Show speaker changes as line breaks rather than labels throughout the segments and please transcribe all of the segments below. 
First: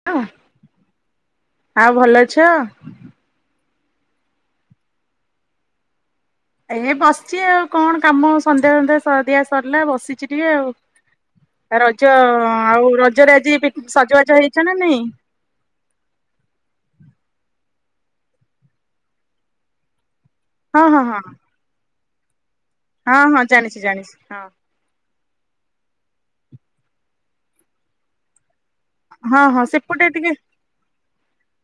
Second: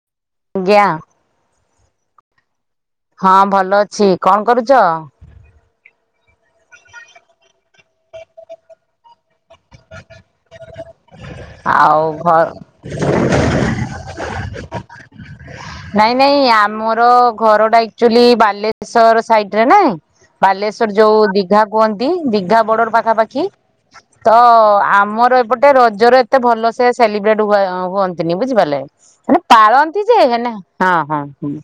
[inaudible]
ଆଜ୍ଞା।
ଆଉ ଭଲ ଅଛ।
ହଁ ଭଲ ଅଛି କଣ କରୁଚ?
ଏ ବସିଛି ଆଉ କଣ କାମ ସନ୍ଧ୍ୟା ସନ୍ଧ୍ୟା ଦିଆ ସରିଲା ବସିଛି ଟିକେ ଆଉ।
ଆଉ
ରଜ
ଘ
ଆଉ ରଜରେ ଆଜି ପି ସଜବାଜ ହେଇଛ ନା ନାଇଁ।
ନାଇଁ ନାଇଁ ଆମର ଘର ଟା ଆକ୍ଚୁଆଲି ବାଲେଶ୍ଵର ସାଇଡରେ ନାଇଁ।
ହଁ
ବାଲେଶ୍ଵର
ହଁ ହଁ
ଯୋଉ ଦିଘା କୁହନ୍ତି ଦିଘା ବର୍ଡର।
ହଁ
ପାଖାପାଖି
ହଁ ଜାଣିଛି ଜାଣିଛି
ତ
ହଁ
ଆମର ଏପଟେ ଟେ ରଜରେ ଏତେ ଭଲ ସେ ସେଲିବ୍ରେଟ ହୁ ହୁଅନ୍ତିନି ବୁଝିପାରିଲେ। ହେଲେ
ହଁ ହଁ
ପାଳନ୍ତି
ସେପଟେ
ଯେ
ଟିକେ
ହେନେ ହଁ ହଁ ହଁ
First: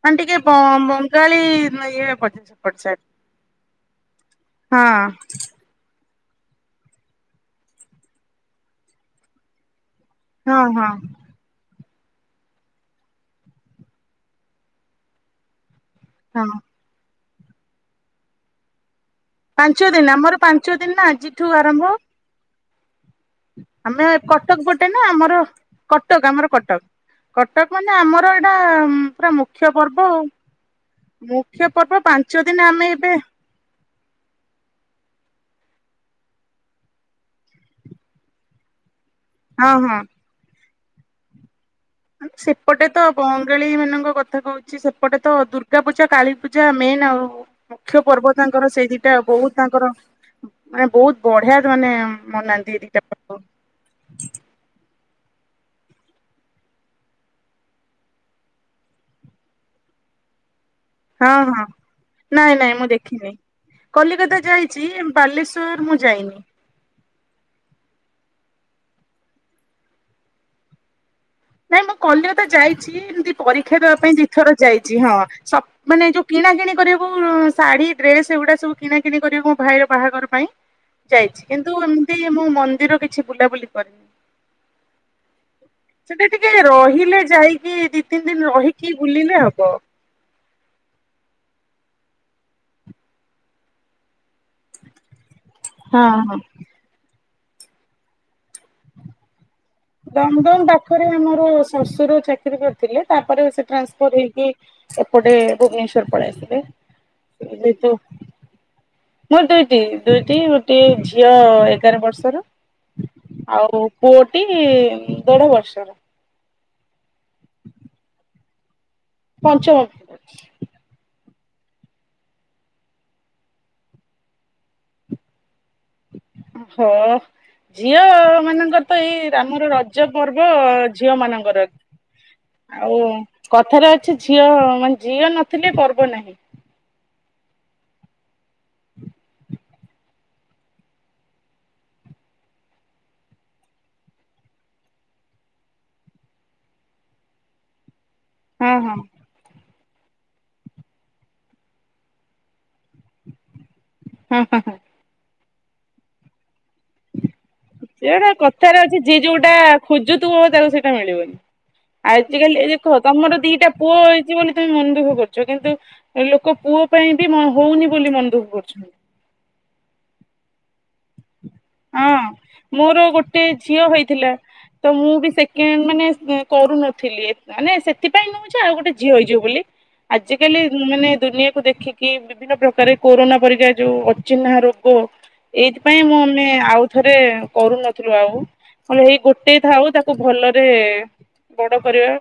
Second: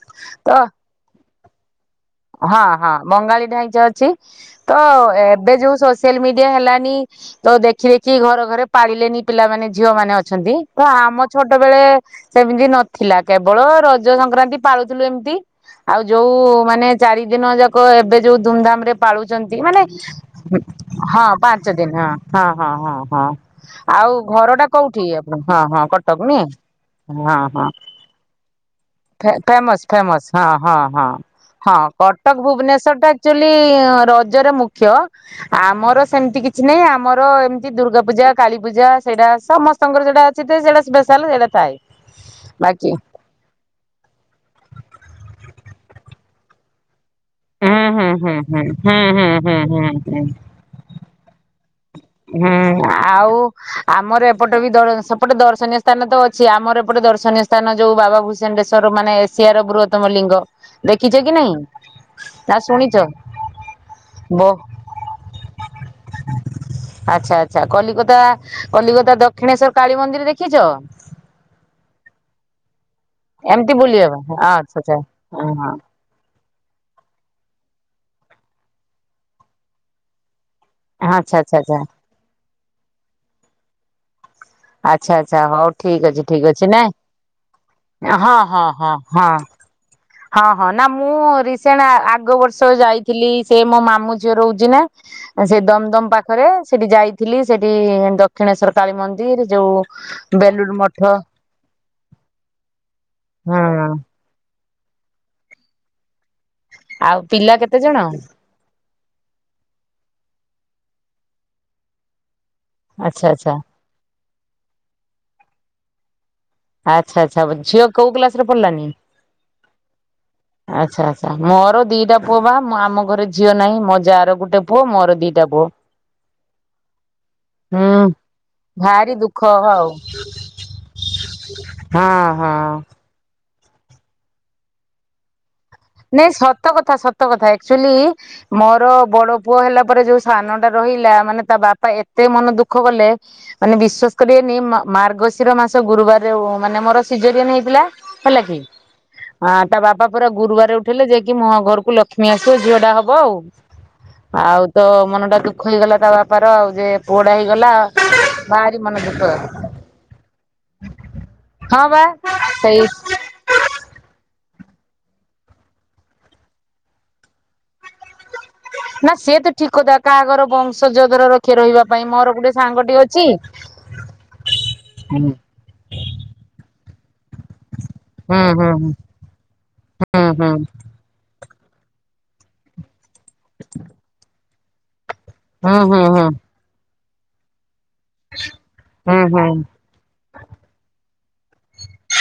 ତ
ମଙ୍ଗଳୀ ଇଏରେ ପ
ହଁ ହଁ ବଙ୍ଗାଳୀ ଢାଇଚ ଅଛି ତ
ହଁ
ଏବେ ଯୋଉ ଶୋ ସୋସିଆଲ ମିଡିଆ ହେଲାନି ତ ଦେଖି ଦେଖି ଘର ଘରେ ପାଳିଲେନି ପିଲାମାନେ ଝିଅ ମାନେ ଅ ଅଛନ୍ତି
ହଁ ହଁ
ତ ଆମ ଛୋଟବେଳେ ସେମିତି ନଥିଲା କେବଳ ରଜ ସଂକ୍ରାନ୍ତି ପାଳୁଥିଲୁ ଏମିତି। ଆଉ ଯୋଉ
ହଁ।
ମାନେ ଚାରି ଦିନ ଯାକ ଏବେ ଯୋଉ ଧୁମଧାମ ରେ ପାଳୁଛନ୍ତି
ପାଞ୍ଚ
ମାନେ
ଦିନ ଆମର ପାଞ୍ଚ ଦିନ ନା
ହଁ
ଆଜିଠୁ
ପାଞ୍ଚ
ଆରମ୍ଭ
ଦିନ ହଁ ହଁ ହଁ ହଁ ହଁ।
ଆମେ
ଆଉ ଘର
କଟକ
ଟା
ପଟେ ନା
କୋଉଠି
ଆମର
ଆପଣ ହଁ ହଁ କଟକ ନି।
ଆମର କଟକ। କଟକ ମାନେ ଆମର ଏଇଟା ପୁରା
ହଁ-ହଁ
ମୁଖ୍ୟ
ଫେମସ
ପର୍ବ ଆଉ।
ଫେମସ
ମୁଖ୍ୟ
ହଁ-ହଁ-ହଁ-ହଁ।
ପର୍ବ
କଟକ
ପାଞ୍ଚ ଦିନ ଆମେ
ଭୁବନେଶ୍ଵର ଟା
ଏବେ
ଏକ୍ଚୁଲି ରଜରେ ମୁଖ୍ୟ। ଆମର ସେମତି କିଛି ନାହିଁ ଆମର ଏମିତି ଦୁର୍ଗାପୂଜା କାଳୀପୂଜା ସେଇଟା
ହଁ ହଁ
ସମସ୍ତଙ୍କର ସେଟା ଅଛି ତେ ସେଟା ସ୍ପେଶାଲ ସେଇଟା ଥାଏ।
ମ ସେପଟେ
ବାକି
ତ ବଙ୍ଗାଳୀ ମାନଙ୍କ କଥା କହୁଚି ସେପଟେ ତ ଦୁର୍ଗା ପୂଜା କାଳୀ ପୂଜା ମେନ୍ ଆଉ।
ହୁଁ
ମୁଖ୍ୟ
ହୁଁ
ପର୍ବ
ହୁଁ ହୁଁ
ତାଙ୍କର ସେଇ
ହୁଁ
ଦିଟା
ହୁଁ
ବହୁତ
ହୁଁ ହୁଁ
ତାଙ୍କର
ହୁଁ
ମାନେ ବହୁତ ବଢିଆ ମାନେ। ମନାନ୍ତି ଏ
ହୁଁ
ଦିଟା
ଆଉ।
ପର୍ବ
ଆମର ଏପଟ ବି ଦ ସେପଟେ ଦର୍ଶନୀୟ ସ୍ଥାନ ତ ଅଛି ଆମର ଏପଟ ଦର୍ଶନୀୟ ସ୍ଥାନ ଯୋଉ ବାବା ଭୁଷ ଜେଣ୍ଡେଶ୍ଵର ମାନେ ଏସିଆର ବୃହତ୍ତମ ଲିଙ୍ଗ। ଦେଖିଛ କି ନାଇଁ
ହଁ-ହଁ
ନା
ନାଇଁ-ନାଇଁ ମୁଁ
ଶୁଣିଛ?
ଦେଖିନି କଲିକତା
ବୋ
ଯାଇଚି। ବାଲେଶ୍ଵର ମୁଁ ଯାଇନି।
ଆଚ୍ଛା ଆଚ୍ଛା କଲିକତା କଲିକତା ଦକ୍ଷିଣେଶ୍ଵର କାଳୀ ମନ୍ଦିର ଦେଖିଚ?
ନାଇଁ ମୁଁ କଲିକତା ଯାଇଚି ଏମତି
ଏମିତି
ପରୀକ୍ଷା ଦବା
ବୁଲିବା
ପାଇଁ ଦି ଥର
ଆଚ୍ଛା ଆଚ୍ଛା
ଯାଇଚି ହଁ, ସ
ହଁ।
ମାନେ ଯୋଉ କିଣାକିଣି କରିବୁ ଶାଢୀ ଡ୍ରେସ ଏଗୁଡା ସବୁ କିଣାକିଣି କରିବୁ ମୋ ଭାଇର ବାହାଘର ପାଇଁ।
ଆଚ୍ଛା ଆଚ୍ଛା
ଯାଇଚି କିନ୍ତୁ
ଆଚ୍ଛା
ଏମିତି ମୁଁ ମନ୍ଦିର କିଛି ବୁଲାବୁଲି କରିନି।
ଆଚ୍ଛା-ଆଚ୍ଛା ହଉ ଠିକ
ସେଟା
ଅଛି-ଠିକ
ଟିକେ
ଅଛି ନାଇଁ
ରହିଲେ ଯାଇକି ଦି ତିନି ଦିନ ରହିକି ବୁଲିଲେ
ହଁ-ହଁ-ହଁ-ହଁ।
ହବ।
ହଁ-ହଁ ନା ମୁଁ ରିସେଣ୍ଟ ଆଗ ବର୍ଷ ଯାଇଥିଲି ସେ ମୋ ମାମୁଁ ଝିଅ ରହୁଚି ନା। ସେ ଦମ
ହଁ
ଦମ
ହଁ।
ପାଖରେ ସେଠି ଯାଇଥିଲି ସେଠି ଦକ୍ଷିଣେଶ୍ଵର କାଳୀ ମନ୍ଦିର ଯୋଉ
ଦମଦମ
ବେଲୁର ମଠ
ପାଖରେ ମୋର ଶଶୁର ଚାକିରି କରିଥିଲେ ତାପରେ
ହୁଁ
ସେ ଟ୍ରାନ୍ସପର ହେଇକି। ଏପଟେ ଭୁବନେଶ୍ଵର ପଳେଇ ଆସିବେ।
ଆଉ ପିଲା କେତେଜଣ?
ମୋର ଦୁଇଟି ଦୁଇଟି ଗୋଟିଏ ଝିଅ ଏଗାର ବର୍ଷର।
ଆଚ୍ଛା ଆଚ୍ଛା
ଆଉ ପୁଅଟି ଦେଢ ବର୍ଷର।
ଆଚ୍ଛା ଆଚ୍ଛା ଝିଅ କୋଉ ଗ୍ଲାସ ରେ ପଡିଲାନି।
ପଞ୍ଚମ।
ଆଚ୍ଛା ଆଚ୍ଛା ମୋର ଦିଟା ପୁଅ ବା ମୁଁ ଆମ ଘରେ ଝିଅ ନାହିଁ ମୋ ଯା ର ଗୋଟେ ପୁଅ ମୋର ଦିଟା ପୁଅ।
ହଁ। ଝିଅ
ହୁଁ
ମାନଙ୍କର ତ
ଭାରି
ଏଇ
ଦୁଃଖ
ଆମର
ଆଉ
ରଜ ପର୍ବ ଝିଅ ମାନଙ୍କର। ଆଉ
ହଁ-ହଁ।
କଥାରେ ଅଛି ଝିଅ ମାନେ ଝିଅ ନଥିଲେ ପ
ନାଇଁ ସତ କଥା ସତ କଥା ଏକ୍ଚୁଲି ମୋର ବଡ ପୁଅ ହେଲା ପରେ ଯୋଉ ସାନ ଟା ରହିଲା ମାନେ ତା ବାପା ଏତେ ମନ ଦୁଃଖ କଲେ। ମାନେ ବିଶ୍ଵାସ କରିବେନି ମା ମାର୍ଗଶିର ମାସ ଗୁରୁବାରରେ ମାନେ ମୋର ସିଜରିୟାନ ହେଇଥିଲା। ହେଲା କି
ହଁ ହଁ।
ଆ ତା ବାପା ପରା ଗୁରୁବାର ଦେ ଉଠେଇଲେ ଯେ କି ମୋ ଘରକୁ ଲକ୍ଷ୍ମୀ ଆସିବେ ଝିଅ ଟା ହବ ଆଉ
ହଁ ହଁ
ଆଉ
ହଁ
ତ ମନ ଟା ଦୁ ହେଇଗଲା ତା ବାପାର ଆଉ ଯେ ପୁଅ ଟା ହେଇଗଲା ଆଉ।
ସେ ଗୋଟା କଥାରେ ଅଛି ଯିଏ ଯୋଉଟା ଖୋଜୁଥୁବ ତାକୁ ସେଇଟା ମିଳିବନି।
ହଁ ବା
ଆଜିକାଲି ଏଇ
ସେଇ
ଦେଖ ତମର ଦିଟା ପୁଅ ହେଇଚି ବୋଲି ତମେ ମନ ଦୁଃଖ କରୁଚ କିନ୍ତୁ ଲୋକ ପୁଅ ପାଇଁ ବି ମ ହଉନି ବୋଲି ମନ ଦୁଃଖ କରୁ [unintelligible]
ନା ସେ ତ ଠିକ କଥା କହା ଘର ବଂଶ ଜଦର ର ଖିଏ ରହିବା ପାଇଁ
ହଁ
ମୋର ଗୋଟେ ସାଙ୍ଗଟି
ମୋର
ଅଛି।
ଗୋଟେ ଝିଅ ହେଇଥିଲା। ତ ମୁଁ ବି
ହୁଁ
ସେକେଣ୍ଡ ମାନେ ଅଁ କରୁନଥିଲି ମାନେ ସେଥିପାଇଁ
ହୁଁ
ନୁହଯେ
ହୁଁ
ଆଉ ଗୋଟେ ଝିଅ ହେଇଯିବ ବୋଲି।
ହୁଁ
ଆଜିକାଲି
ହୁଁ
ମାନେ ଦୁନିଆକୁ ଦେଖି କି ବିଭିନ୍ନ ପ୍ରକାର କୋରୋନା ପରି ଯେ ଯୋଉ ଅଚିହ୍ନା ରୋଗ ଏଇଥିପାଇଁ
ହୁଁ ହୁଁ
ମୁଁ
ହୁଁ
ନେ ଆଉଥରେ କରୁନଥିଲୁ ଆଉ କହିଲେ ହେଇ
ହୁଁ ହୁଁ
ଗୋଟେ ଥାଉ ତାକୁ ଭଲରେ ବଡ କରିବା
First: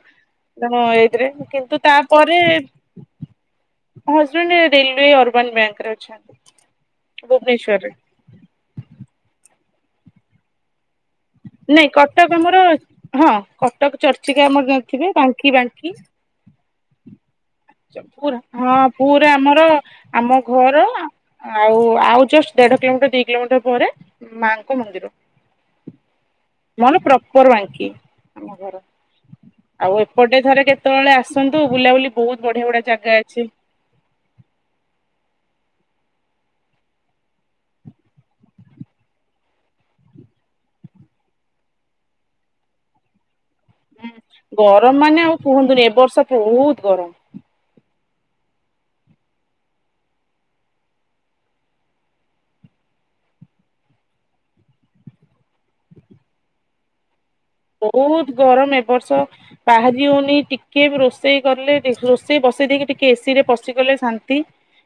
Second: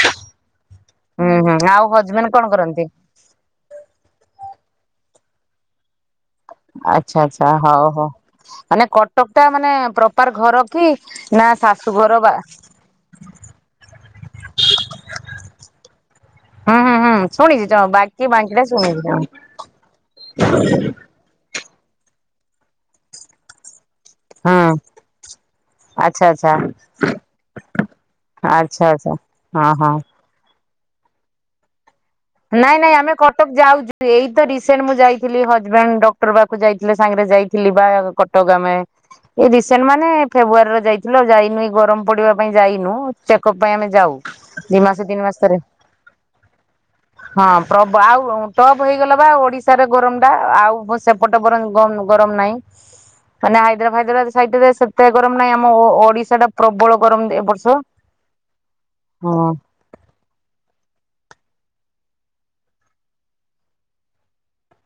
ତଣ ଏଇଥିରେ
ହୁଁ ହୁଁ
କିନ୍ତୁ
ଆଉ ହଜବେଣ୍ଡ
ତାପରେ
କଣ କରନ୍ତି?
ମୋ ହଜବେଣ୍ଡ ରେଲୱେ ଅର୍ବାନ ବ୍ୟାଙ୍କ ରେ ଅଛନ୍ତି।
ଆଛା ଆଚ୍ଛା
ଭୁବନେଶ୍ୱରରେ।
ହଉ ହଉ ମାନେ କଟକ ଟା ମାନେ ପ୍ରପାର ଘର କି? ନା
ନାଇଁ
ଶାଶୁ ଘର ବା
କଟକ ଆମର ହଁ କଟକ ଚର୍ଚ୍ଚିକା ଆମର ଥିବେ ବାଙ୍କି ବାଙ୍କି
ହୁଁ ହୁଁ ହୁଁ ଶୁଣିଛି ବାକି
ପା
ବାଙ୍କି ଟା
ହଁ
ଶୁଣିଛି
ପୁରା ଆମର ଆମ ଘର ଆଉ ଆଉ ଜଷ୍ଟ ଦେଢ କିଲୋମିଟର ଦି କିଲୋମିଟର ପରେ ମାଙ୍କ ମନ୍ଦିର।
ଆଚ୍ଛା ଆଚ୍ଛା
ମୋର ପ୍ରପର ବାଙ୍କି।
ଆଚ୍ଛା ଆଚ୍ଛା ହଁ ହଁ
ଗୋଟେ ଥରେ କେତେବେଳେ ଆସନ୍ତୁ ବୁଲାବୁଲି ବହୁତ ବଢିଆ
ନାଇଁ
ବଢିଆ
ନାଇଁ
ଜାଗା
ଆମେ
ଅଛି।
କଟକ ଯାଉଛୁ। ଏଇ ତ ରିସେଣ୍ଟ ମୁଁ ଯାଇଥିଲି ହଜବେଣ୍ଡ ଡକ୍ଟର ପାଖକୁ ଯାଇଥିଲ ସାଙ୍ଗରେ ଯାଇଥିଲି ବା କଟକ ଆ ଏଇ ରିସେଣ୍ଟ ମାନେ ଫେବୃୟାରୀରେ ଯାଇଥିଲ ଆଉ ଯାଇନୁ ଗରମ ପଡିବା ପାଇଁ ଯାଇନୁ। ଚେକଅପ୍ ପାଇଁ ଆମେ ଯାଉ ଦି
ଗରମ
ମାସ
ମାନେ
ତିନି
ଆଉ
ମାସ ଥରେ।
କୁହନ୍ତୁନି ଏ ବର୍ଷ ବହୁତ ଗରମ
ହଁ ଆଉ ଟପ୍ ହେଇଗଲା ବା ଓଡିଶାରେ ଗରମ ଟା ଆଉ ସେପଟେ [inaudible] ଗ ଗରମ ନାହିଁ ମାନେ ହାଇଦ୍ରା ଭାଇଦ୍ରାବାଦ ସାଇଡରେ ସେତେ ଗରମ ନାଇଁ ଆମ ଓଡିଶା ଟା ପ୍ରବଳ ଗରମ ଏ ବର୍ଷ।
ବହୁତ ଗରମ ଏବ ବର୍ଷ
ହଁ
ବାହାରି ହଉନି କିଏ ରୋଷେଇ କଲେ ରୋଷେଇ ବସେଇ ଦେଇକି ଟିକେ ଏସି ରେ ପଶିଗଲେ ଶାନ୍ତି।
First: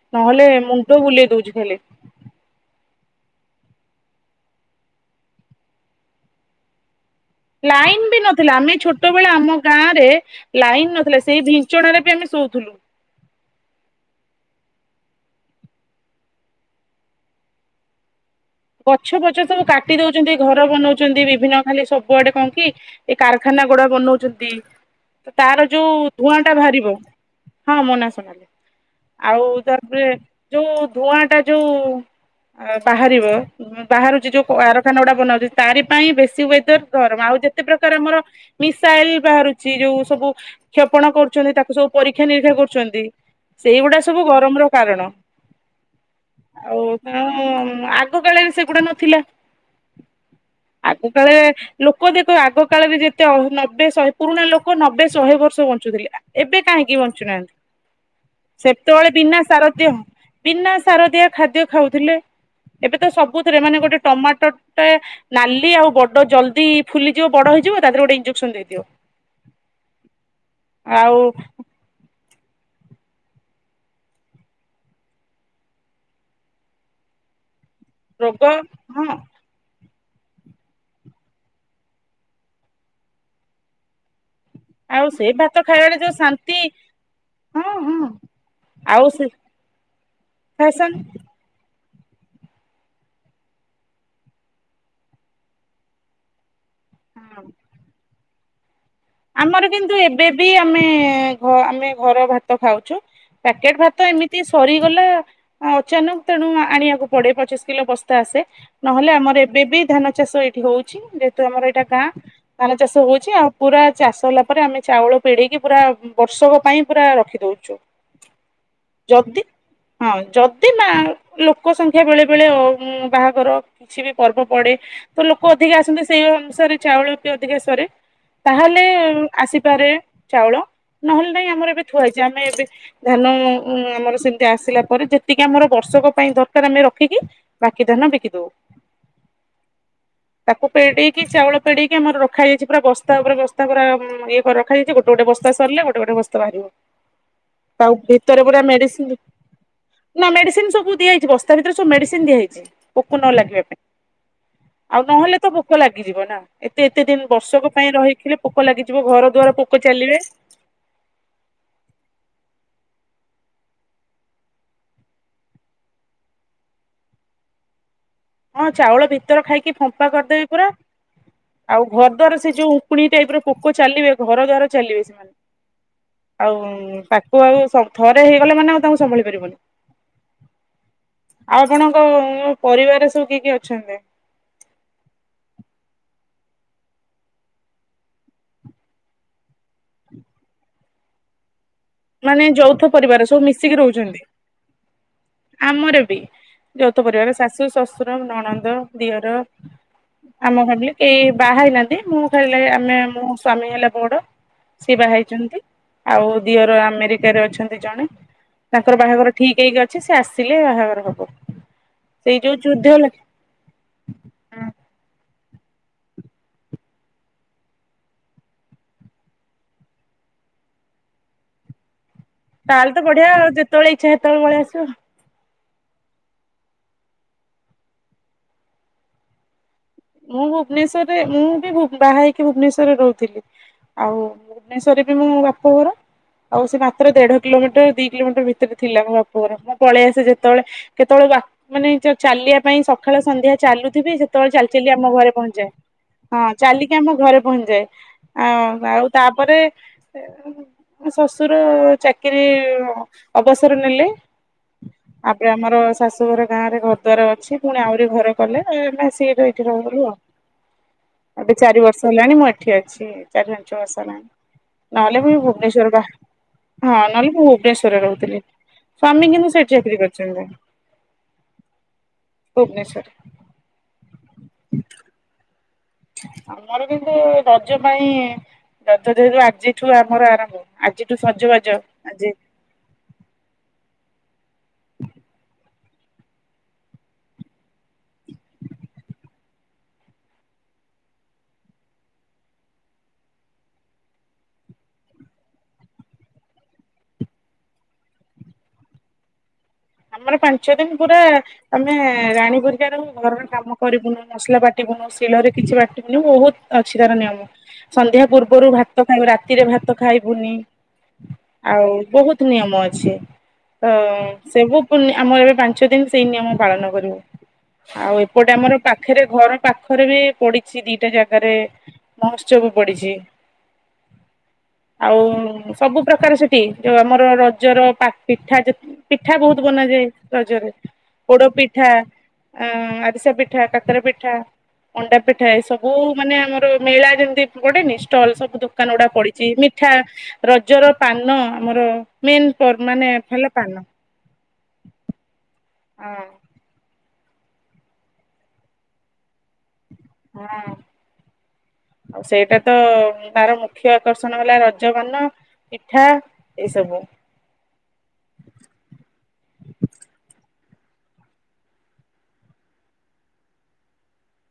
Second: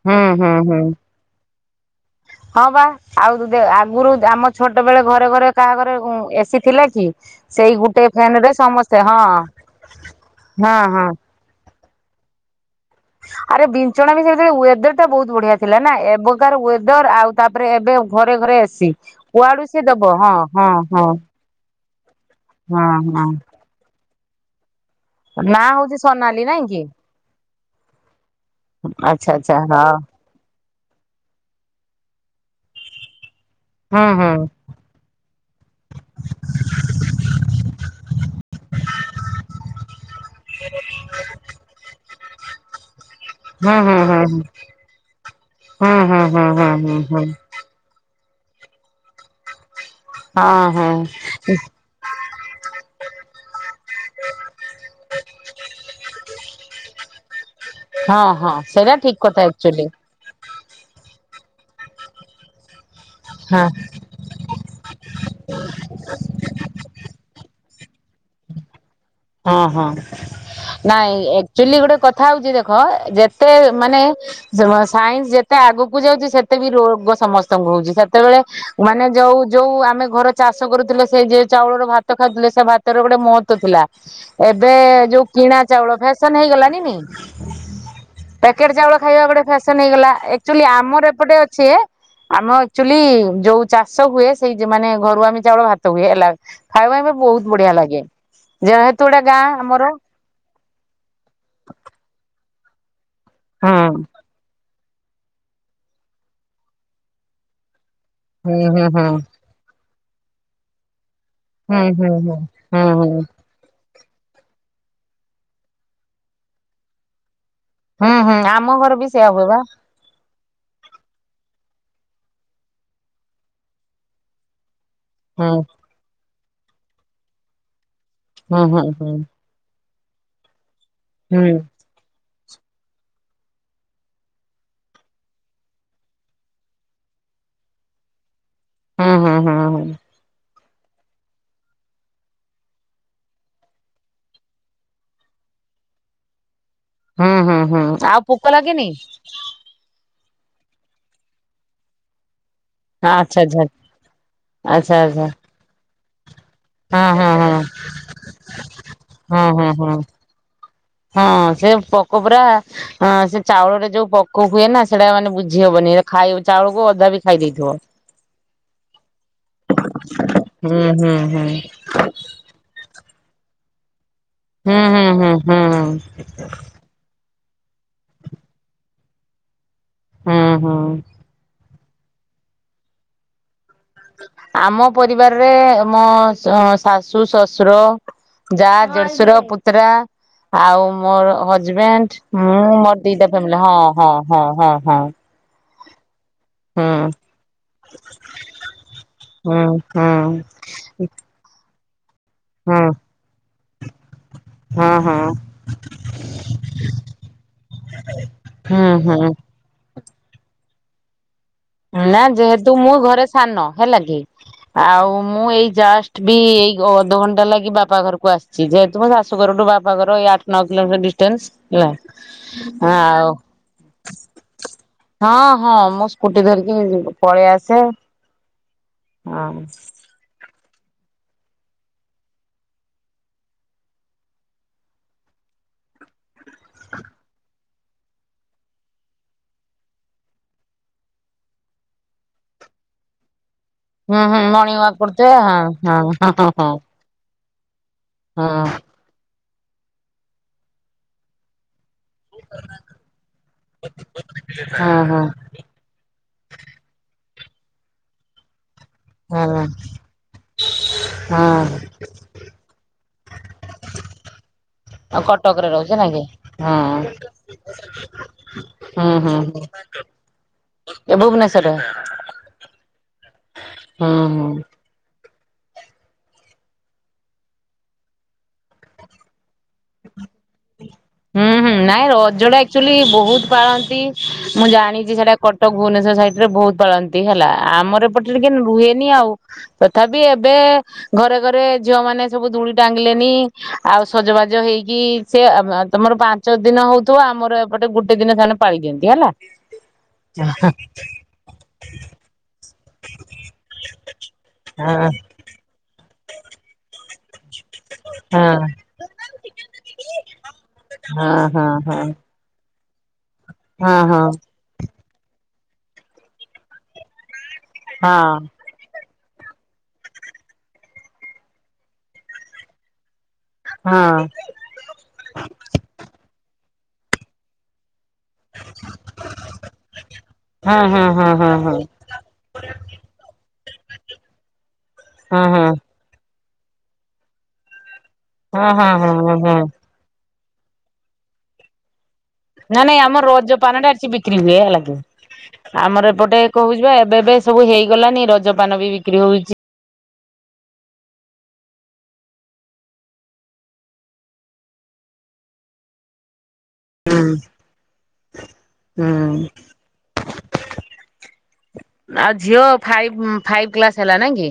ହୁଁ
ନହେଲେ
ହୁଁ ହୁଁ
ମୁଣ୍ଡ ବୁଲେଇ ଦଉଛି ଖାଲି।
ହଁ ବା ଆଉଦ ଆଗରୁ ଆମ ଛୋଟ ବେଳେ ଘରେ ଘରେ କାହାଘରେ ଏସିି ଥିଲା କି? ସେଇ ଗୋଟେ
ଲାଇନ୍ ବି
ଫ୍ୟାନ ରେ
ନଥିଲା ଆମେ
ସମସ୍ତେ ହଁ
ଛୋଟବେଳେ ଆମ ଗାଁରେ
ହଁ
ଲାଇନ୍
ହଁ
ନଥିଲା ସେଇ ବି ଚଣାରେ ବି ଆମେ ଶୋଉଥିଲୁ।
ଆରେ ବିଞ୍ଚଣା ବି ସେ ୱେଦର ଟା ବହୁତ ବଢିଆ ଥିଲା ନା ଏବେକାର ୱେଦର ଆଉ ତାପରେ ଏବେ ଘରେ ଘରେ ଏସି
ଗଛ ପଛ ସବୁ
କୁଆଡୁ ସିଏ
କାଟି
ଦବ
ଦଉଛନ୍ତି
ହଁ
ଘର
ହଁ ହଁ
ବନଉଛନ୍ତି ବିଭିନ୍ନ ଖାଲି ସ କୁଆଡେ କଣ କି
ହଁ
ଏ
ହଁ
କାରଖାନା ଗୁଡା ବନଉଛନ୍ତି।
ନା
ତାର ଯୋଉ
ହଉଛି
ଧୂଆଁ
ସୋନାଲି
ଟା
ନାଇଁ କି?
ବାହାରିବ ହଁ ମୋ ନାଁ ସୋନାଲିି।
ଆଚ୍ଛା
ଆଉ
ଆଚ୍ଛା
ତାପରେ
ହଁ
ଯୋଉ ଧୂଆଁ ଟା ଯୋଉ-ଉ-ଉ ଅ ବାହାରିବ ବାହାରୁଛି
ହୁଁ
ଯୋଉ କଳାର ଖାନା ଗୁଡା ବନାଉଛି ତାରି ପାଇଁ ବେଶୀ ୱେଦର ଗରମ ଆଉ ଯେତେ ପ୍ରକାର ଆମର ମିସାଇଲ ବାହାରୁଛି ଯୋଉ ସବୁ କ୍ଷେପଣା କରୁଛନ୍ତି ତାକୁ ସବୁ ପରୀକ୍ଷା ନିରୀକ୍ଷା କରୁଛନ୍ତି।
ହୁଁ ହୁଁ
ସେଇଗୁଡା
ହୁଁ
ସବୁ ଗରମ ର କାରଣ
ହୁଁ ହୁଁ ହୁଁ ହୁଁ
ଆଉ
ହୁଁ ହୁଁ ହୁଁ
ତେଣୁ-ଉ-ଉ ଆ ଆଗ କାଳେରେ ସେଇଗୁଡା ନଥିଲା
ହଁ ହଁ
ଆଗ କାଳେ ଲୋକ ଦେଖ ଆଗ କାଳରେ ଯେତେ ଅ ନବେ ଶହେ ପୁରୁଣା ଲୋକ ନବେ ଶହେ ବର୍ଷ ବଞ୍ଚୁଥିଲେ। ଏବେ କାହିଁକି ବଞ୍ଚୁନାହାନ୍ତି
ହଁ ହଁ ସେଇଟା
ସେତେବେଳେ
ଠିକ
ବିନା
କଥା ଆକ୍ଚୁଆଲି
ସାରଦୀୟ ବିନା ସାର ଦିଆ ଖାଦ୍ୟ ଖାଉଥିଲେ ଏବେ ତ ସବୁଥିରେ
ହଁ
ମାନେ ଗୋଟେ ଟମାଟୋ ଟାଏ ନାଲି ଆଉ ବଡ ଜଲ୍ଦି ଫୁଲିଯିବ ବଡ ହେଇଯିବ ତା ଦେହରେ ଗୋଟେ ଇଞ୍ଜେକ୍ସନ ଦେଇଦିଅ।
ହଁ ହଁ ନାଇଁ
ଆଉ
ଆକଚୁଲି ଗୋଟେ କଥା ହଉଛି ଦେଖ ଯେତେ ମାନେ ସାଇନ୍ସ ଯେତେ ଆଗକୁ ଯାଉଛି ସେତେ ବି ରୋଗ ସମସ୍ତଙ୍କୁ ହଉଛି ସେ ତେବେଳେ
ରୋଗ ହଁ
ମାନେ ଯୋଉ ଯୋଉ ଆମେ ଘର ଚାଷ କରୁଥିଲେ ସେ ଯେ ଚାଉଳର ଭାତ ଖାଉଥିଲେ ସେ ଭାତର ଗୋଟେ ମହତ୍ଵ ଥିଲା। ଏବେ-ଏ-ଏ
ଆଉ
ଯୋଉ
ସେ ଭାତ
କିଣା
ଖାଇବାରେ
ଚାଉଳ
ଯୋଉ
ଫେସନ
ଶାନ୍ତି
ହେଇଗଲାଣିନି।
ହଁ ହଁ
ପ୍ୟାକେଟ୍ ଚାଉଳ
ଆଉ
ଖାଇବା
ସେ
ଗୋଟେ ଫ୍ୟାସନ ହେଇଗଲା ଏକଚୁଲି
ଫ୍ୟାସନ
ଆମର ଏପଟେ ଅଛେ ଆମ ଆକ୍ଚୁଆଲି ଯୋଉ ଚାଷ ହୁଏ ସେଇ ଯ ମାନେ ଘରୁ ଆମେ ଚାଉଳ ଭାତ ହୁଏ ହେଲା। ଖାଇବା ପାଇଁ
ହଁ।
ବହୁତ ବଢିଆ ଲାଗେ ଯେହେତୁ ଏଇଟା ଗା
ଆମର କିନ୍ତୁ ଏବେ ବି ଆମେ-ଏ-ଏ-ଏ ଘ ଆମେ ଘର ଭାତ ଖାଉଛୁ ପ୍ୟାକେଟ
ହୁଁ
ଭାତ ଏମତି ତି ସରିଗଲା ଅଚାନକ ତେଣୁ ଆଣିବାକୁ ପଡେ ପଚିଶ କିଲୋ ବସ୍ ତା ଆସେ
ହୁଁ ହୁଁ ହୁଁ।
ନହେଲେ ଆମର ଏବେ ବି ଧାନ ଚାଷ ଏଇଠି ହଉଛି ଯେ ହେତୁ ଆମର ଏଇଟା
ହୁଁ
ଗାଁ
ହୁଁ ହୁଁ
ଧାନ
ହୁଁ ହୁଁ
ଚାଷ ହଉଛି
ହୁଁ
ଆଉ ପୁରା ଚାଷ ହେଲା ପରେ ଆମେ ଚାଉଳ ପେଡିକି ପୁରା ବର୍ଷକ ପାଇଁ ପୁରା ରଖିଦଉଛୁ।
ହୁଁ ହୁଁ ଆମ ଘର ବି ସେୟଆ
ଯଦି
ହୁଏ ବା।
ହଁ ଯଦି ନା ଲୋକ ସଂଖ୍ୟା ବେଳେ ବେଳେ ଅ ଉମ୍ ବାହାଘର କିଛି ବି ପର୍ବ ପଡେ ତ ଲୋକ
ହୁଁ
ଅଧିକା ଆସନ୍ତି ସେଇ ଅନୁସାରେ ଚାଉଳି ବି ଅଧିକା ସରେ।
ହଁ
ତାହେଲେ
ହଁ ହୁଁ।
ଆସିପାରେ ଚାଉଳ ନହେଲେ ନାଇଁ
ହୁଁ
ଆମର ଏବେ ଥୁଆ ହେଇଛି ଆମେ ଏବେ ଧାନ-ଅ-ଅ ଅ ଆମର ସେମିତି ଆସିଲା ପରେ ଯେତିକି ଆମର ବର୍ଷକ ପାଇଁ ଦରକାର ଆମେ ରଖିକି ବାକି ଧାନ ବିକି ଦଉ।
ହୁଁ ହୁଁ ହୁଁ ହୁଁ।
ତାକୁ ପେଡେଇକି ଚାଉଳ ପେଡେଇକି ଆମର ରଖାହେଇଯାଇଚି ପୁରା ବସ୍ତା ଉପରେ ବସ୍ ତା ପୁରା ଇଏ କରି ରଖାଯାଇଛି ଗୋଟେ ଗୋଟେ ବସ୍ତା ସରିଲେ ଗୋଟେ ଗୋଟେ ବସ୍ତା ବାହାରିବ।
ହୁଁ ହୁଁ
ତା ଉ
ହୁଁ ଆଉ
ଭିତରେ
ପୋକ
ପୁରା
ଲାଗେନି
ମେଡିସିନି ନା ମେଡିସିନ ସବୁ ଦିଆହେଇଚି ବସ୍ତା ଭିତରେ ସବୁ ମେଡିସିନ ଦିଆହେଇଚି। ପୋକ ନ
ଆଚ୍ଛା
ଲାଗିବା
ଆଚ୍ଛା
ପାଇଁ।
ଆଚ୍ଛା
ଆଉ
ଆଚ୍ଛା
ନହେଲେ ତ ପୋକ ଲାଗିଯିବ ନା ଏତେ ଏତେ ଦିନ
ହଁ
ବର୍ଷକ ପାଇଁ ରହିଥିଲେ ପୋକ ଲାଗିଯିବ ଘର ଦ୍ୱାର ପୋକ ଚାଲିବେ।
ହଁ-ଅ-ଅ ସେ ପୋକ ପୁରା ହଁ ସେ ଚାଉଳରେ ଯୋଉ ପୋକ ହୁଏ ନା ସେଇଟା ମାନେ ବୁଝି ହବନି ଏରା ଖାଇଆ ଚାଉଳକୁ ଅଧା ବି ଖାଇଦେଇଥିବ।
ହଁ ଚାଉଳ ଭିତର ଖାଇକି ଫମ୍ପା କରିଦେବେ ପୁରା।
ହୁଁ ହୁଁ ହୁଁ
ଆଉ ଘରଦ୍ୱାର ସେ ଯୋଉ ଉଙ୍କୁଣି ଟାଇପ୍ ର ପୋକ ଚାଲିବେ ଘରଦ୍ୱାର ଚାଲିବେ
ହୁଁ ହୁଁ
ସେମାନେ
ହୁଁ ହୁଁ
ଆଉ-ଉ-ଉ-ଉ ତା କୁ ଆଉ ସ ଥରେ ହେଇଗଲେ ମାନେ ଆଉ ତାଙ୍କୁ ସମ୍ଭାଳି ପାରିବନି।
ହୁଁ ହୁଁ।
ଆଉ ଆପଣଙ୍କ ପରିବାରରେ ସବୁ କିଏ କିଏ ଅଛନ୍ତି?
ଆମ ପରିବାରରେ ମୋ ଶାଶୁ, ଶଶୁର ଜା, ଦେଡ଼ସୁର, ପୁତ୍ରା ଆଉ ମୋର ହଜବେଣ୍ଡ
ମାନେ
ହୁଁ
ଯୌଥ
ମୋର
ପରିବାର
ଦିଟା
ସବୁ
ଫ୍ୟାମିଲି
ମିଶିକି ରହୁଛନ୍ତି
ହଁ-ହଁ-ହଁ-ହଁ-ହଁ।
ଆମର ବି। ଯୌଥ ପରିବାର ଶାଶୁ, ଶଶୁର, ନଣନ୍ଦ, ଦିଅର
ହୁଁ ହୁଁ
ଆମ ଫ୍ୟାମିଲୀ। କେହି ବାହା ହେଇନାହାନ୍ତି ମୁଁ
ହୁଁ
ଆମେ ମୋ ସ୍ଵାମୀ ହେଲା ବଡ
ହଁ
ସିଏ ବାହା
ହଁ
ହେଇଛନ୍ତି ଆଉ ଦିଅର ଆ ଆମେରିକାରେ ଅଛନ୍ତି ଜଣେ
ହୁଁ
ତାଙ୍କର
ହୁଁ।
ବାହାଘର ଠିକ୍ ହେଇକି ଅଛି ସେ ଆସିଲେ ବାହାଘର ହବ।
ନା
ସେଇ ଯୋଉ
ଯେହେତୁ
ଯୁଦ୍ଧ
ମୁଁ
ଲ
ଘରେ ସାନ ହେଲା କି ଆଉ ମୁଁ ଏଇ ଜଷ୍ଟ ବି ଏଇ ଅଧଘଣ୍ଟା ଲାଗି ବାପା ଘରକୁ ଆସିି ସି ଯେହେତୁ ମୋ ଶଶୁଘରଠୁ ବାପାଘର ଏଇ ଆଠ ନଅ କିଲୋମିଟର ଡିଷ୍ଟାନ୍ସ। ହେଲା
ତାହେଲେ
ହଁ
ତ ବଢିଆ
ଆଉ
ଯେତେବେଳେ ଇଚ୍ଛା ସେତେବେଳେ ପଳେଇ ଆସିବ।
ହଁ-ହଁ ମୁଁ ସ୍କୁଟି ଧରିକି ପଳେଇ ଆସେ ହଁ।
ମୁଁ ଭୁବନେଶ୍ୱରରେ ମୁଁ ବି ବାହା ହେଇକି ଭୁବନେଶ୍ୱରରେ ରହୁଥିଲି। ଆଉ ଭୁବନେଶ୍ୱରରେ ବି ମୁଁ ମୋ ବାପ ଘର। ଆଉ ସେ ମାତ୍ର ଦେଢ କିଲୋମିଟର ଦି କିଲୋମିଟର ଭିତରେ ଥିଲା ମୋ ବାପଘର ମୁଁ ପଳେଇ ଆସେ ଯେତେବଳେ କେତେବେଳେ ବା ମାନେ ଚାଲିବା ପାଇଁ ସକାଳେ ସନ୍ଧ୍ୟା ଚାଲୁଥିବି
ହୁଁ ହୁଁ
ସେତେବେଳେ ଚାଲି
ମର୍ଣ୍ଣିଂ
ଚାଲି
ୱାକ୍
ଆମ
କରୁଥିବେ
ଘରେ ପହଞ୍ଚିଯାଏ
ହଁ
ହଁ ଚାଲିକି ଆମ ଘରେ ପହଞ୍ଚିଯାଏ। ଆଉ
ହଁ।
ଆଉ ତାପରେ, ଶଶୁର ଚା କିରି ଅବସର ନେଲେ
ହଁ ହଁ
ତାପରେ
ହଁ
ଆମର ଶାଶୁ ଶାଶୁଘର ଗାଁ ରେ ଘର ଦ୍ୱାର ଅଛି ପୁଣି ଆହୁରି ଘର କଲେ ନା ସିଏ ରହି ଏଠି
ହଁ
ରହିଗଲୁ ଆଉ। ଏବେ
ହଁ
ଚାରି ବର୍ଷ ହେଲାଣି ମୁଁ ଏଠି ଅଛି ଚାରି ପାଞ୍ଚ ବର୍ଷ ହେଲାଣି। ନହେଲେ
ଆଉ
ବି
କଟକରେ ରହୁଛ
ଭୁବନେଶ୍ୱର ବା
ନାଇଁ କି?
ହଁ ନହେଲେ ମୁଁ ଭୁବନେଶ୍ୱରରେ ରହୁଥିଲି
ହୁଁ
ସ୍ୱାମୀ
ହୁଁ
କିନ୍ତୁ
ହୁଁ
ସେଇଠି ଚାକିରି କରି ଛନ୍ତି।
ଏ ଭୁବନେଶ୍ୱର
ଭୁବନେଶ୍ୱର।
ହଁ ହଁ।
ହୁଁ। ଆମର କିନ୍ତୁ ରଜ ପାଇଁ ରଜ ରେ ଆଜିଠୁ ଆମର ଆରମ୍ଭ। ଆଜିଠୁ
ହୁଁ
ସଜବାଜ
ହୁଁ ନାଇଁ
ଆଜି
ରଜଟା ଆକଚୁଆଲି ବୋହୁତ ପାଳନ୍ତି। ମୁଁ ଜାଣିଚି ସେଟା କ ଭୁବନେଶ୍ୱର ସାଇଟ୍ ରେ ବୋହୁତ ପାଳନ୍ତି ହେଲା। ଆମର ଏପଟେରେ କିନ୍ ହୁଏନି ଆଉ। ତଥାବି ଏବେ। ଘରେ ଘରେ ଝିଅ ମାନେ ସବୁ ଦୋଳି ଟାଙ୍ଗିଲେନି ଆଉ ସଜବାଜ ହେଇକି ସେ ତମର ପାଞ୍ଚ ଦିନ ହଉଥିବ ଆମର ଏପଟେ ଗୋଟେ ଦିନ ସେମାନେ ପାଳି ଦିଅନ୍ତି ହେଲା।
ମାନେ ପାଞ୍ଚ ଦିନି ପୁରା ଆମେ ରାଣୀପରି। କାରଣ ଘରର କାମ କରିବୁନୁ ମସଲା
ନାଇଁ
ବାଟିବୁନୁ ଶିଳରେ କିଛି ବାଟିବୁନି ବୋହୁତ ଅଛି ତାର ନିୟମ ସନ୍ଧ୍ୟା ପୂର୍ବରୁ ଭାତ ଖାଇବୁ ରାତିରେ ଭାତ ଖାଇବୁନି।
ଅଁ ହଁ
ଆଉ
ହଁ।
ବହୁତ ନିୟମ ଅଛି ସବୁ ପୂନି ଆମର ଏବେ ପାଞ୍ଚ ଦିନ ସେଇ ନିୟମ ପାଳନ କରିବୁ। ଆଉ ଏପଟେ ଆମର। ପାଖରେ ଘର ପାଖରେ ବି ପଡିଛି ଦିଟା ଜାଗାରେ ମହୋତ୍ସବ ପଡିଛି।
ହଁ।
ଆଉ ସବୁ ପ୍ରକାର ସେଠି ଯୋଉ ଆମର ରଜର ପାଟି ପିଠା ଯେତିକି। ପିଠା ବହୁତ ବନାଯାଏ ରଜରେ ପୋଡ ପିଠା। ଆରିସା ପିଠା, କାକାରା ପିଠା, ମଣ୍ଡା ପିଠା ଏ ସବୁ ମାନେ ଆମର ମେଳା ଯେମିତି ଗୋଟେ ଷ୍ଟଲ୍ ସବୁ ଦୋକାନ ଗୁଡା ପଡିଛି ମିଠା। ରଜର ପାନ ଆମର। ମେନ୍
ନାଇଁ ନାଇଁ
ମାନେ
ଆମର
ହେଲା
ରଜ
ପାନ
ପାନଟା ଏଠି ବିକ୍ରି ହୁଏ ହେଲାକି। ଆମର
ହଁ
ଏପଟେ କହୁଛିିପା। ଏବେ ଏବେ ସବୁ ହେଇଗଲାନି ରଜପାନ ବି ବିକ୍ରି ହଉଚି।
ହୁଁ। ଆଉ ସେଇଟା ତ ତାର ମୁଖ୍ୟ ଆକର୍ଷଣ ହେଲା ରଜପାନ। ପିଠା ଏସବୁ।
ହୁଁ ହୁଁ। ଆଉ ଝିଅ ଫାଇଵି ଫାଇଭି କ୍ଲାସ ହେଲା ନାଇଁ କି?